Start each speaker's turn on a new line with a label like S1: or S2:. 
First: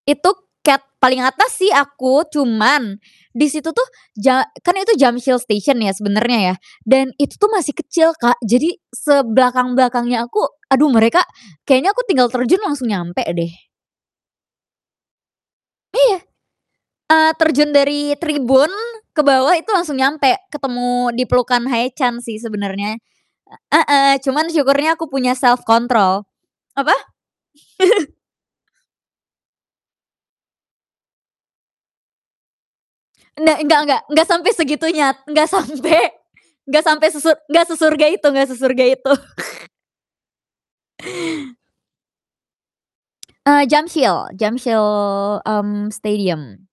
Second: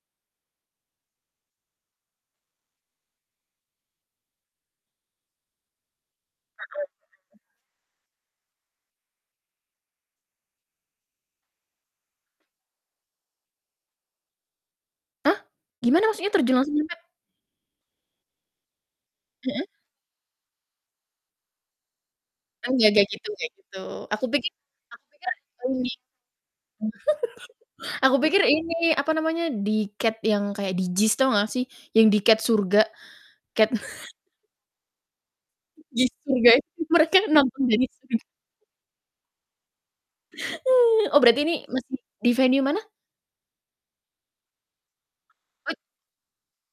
S1: Itu, Category paling atas sih aku. Cuman, di situ tuh ja kan itu Jamsil Station ya, sebenernya ya, dan itu
S2: Heeh.
S1: tuh masih kecil, Kak. Jadi, sebelakang-belakangnya aku, aduh mereka kayaknya aku tinggal terjun langsung nyampe deh.
S2: Hah? Gimana
S1: Iya,
S2: maksudnya terjun langsung,? [unintelligible]
S1: eee, terjun dari tribun, ke bawah
S2: Mhm.
S1: itu langsung nyampe ketemu dipelukan Haechan sih,
S2: Oh, nggak
S1: sebenarnya.
S2: kayak gitu kayak gitu.
S1: Heeh,
S2: Aku
S1: cuman
S2: pikir
S1: syukurnya
S2: aku
S1: aku
S2: pikir
S1: punya self
S2: ini
S1: control. Apa?
S2: Aku pikir ini, apa namanya, di Category yang kayak di JIS, tahu nggak sih? Yang di Category surga,
S1: Nek
S2: Category
S1: nggak nggak nggak sampe segitunya, nggak sampe
S2: Di surga,
S1: nggak sampe
S2: mereka
S1: sese
S2: nonton
S1: nggak
S2: dari
S1: sesurga
S2: surga.
S1: itu nggak sesurga itu.
S2: Oh, berarti ini masih di venue mana?
S1: Eee, Jamsil Jamsil,
S2: [unintelligible]
S1: mmm, Stadium.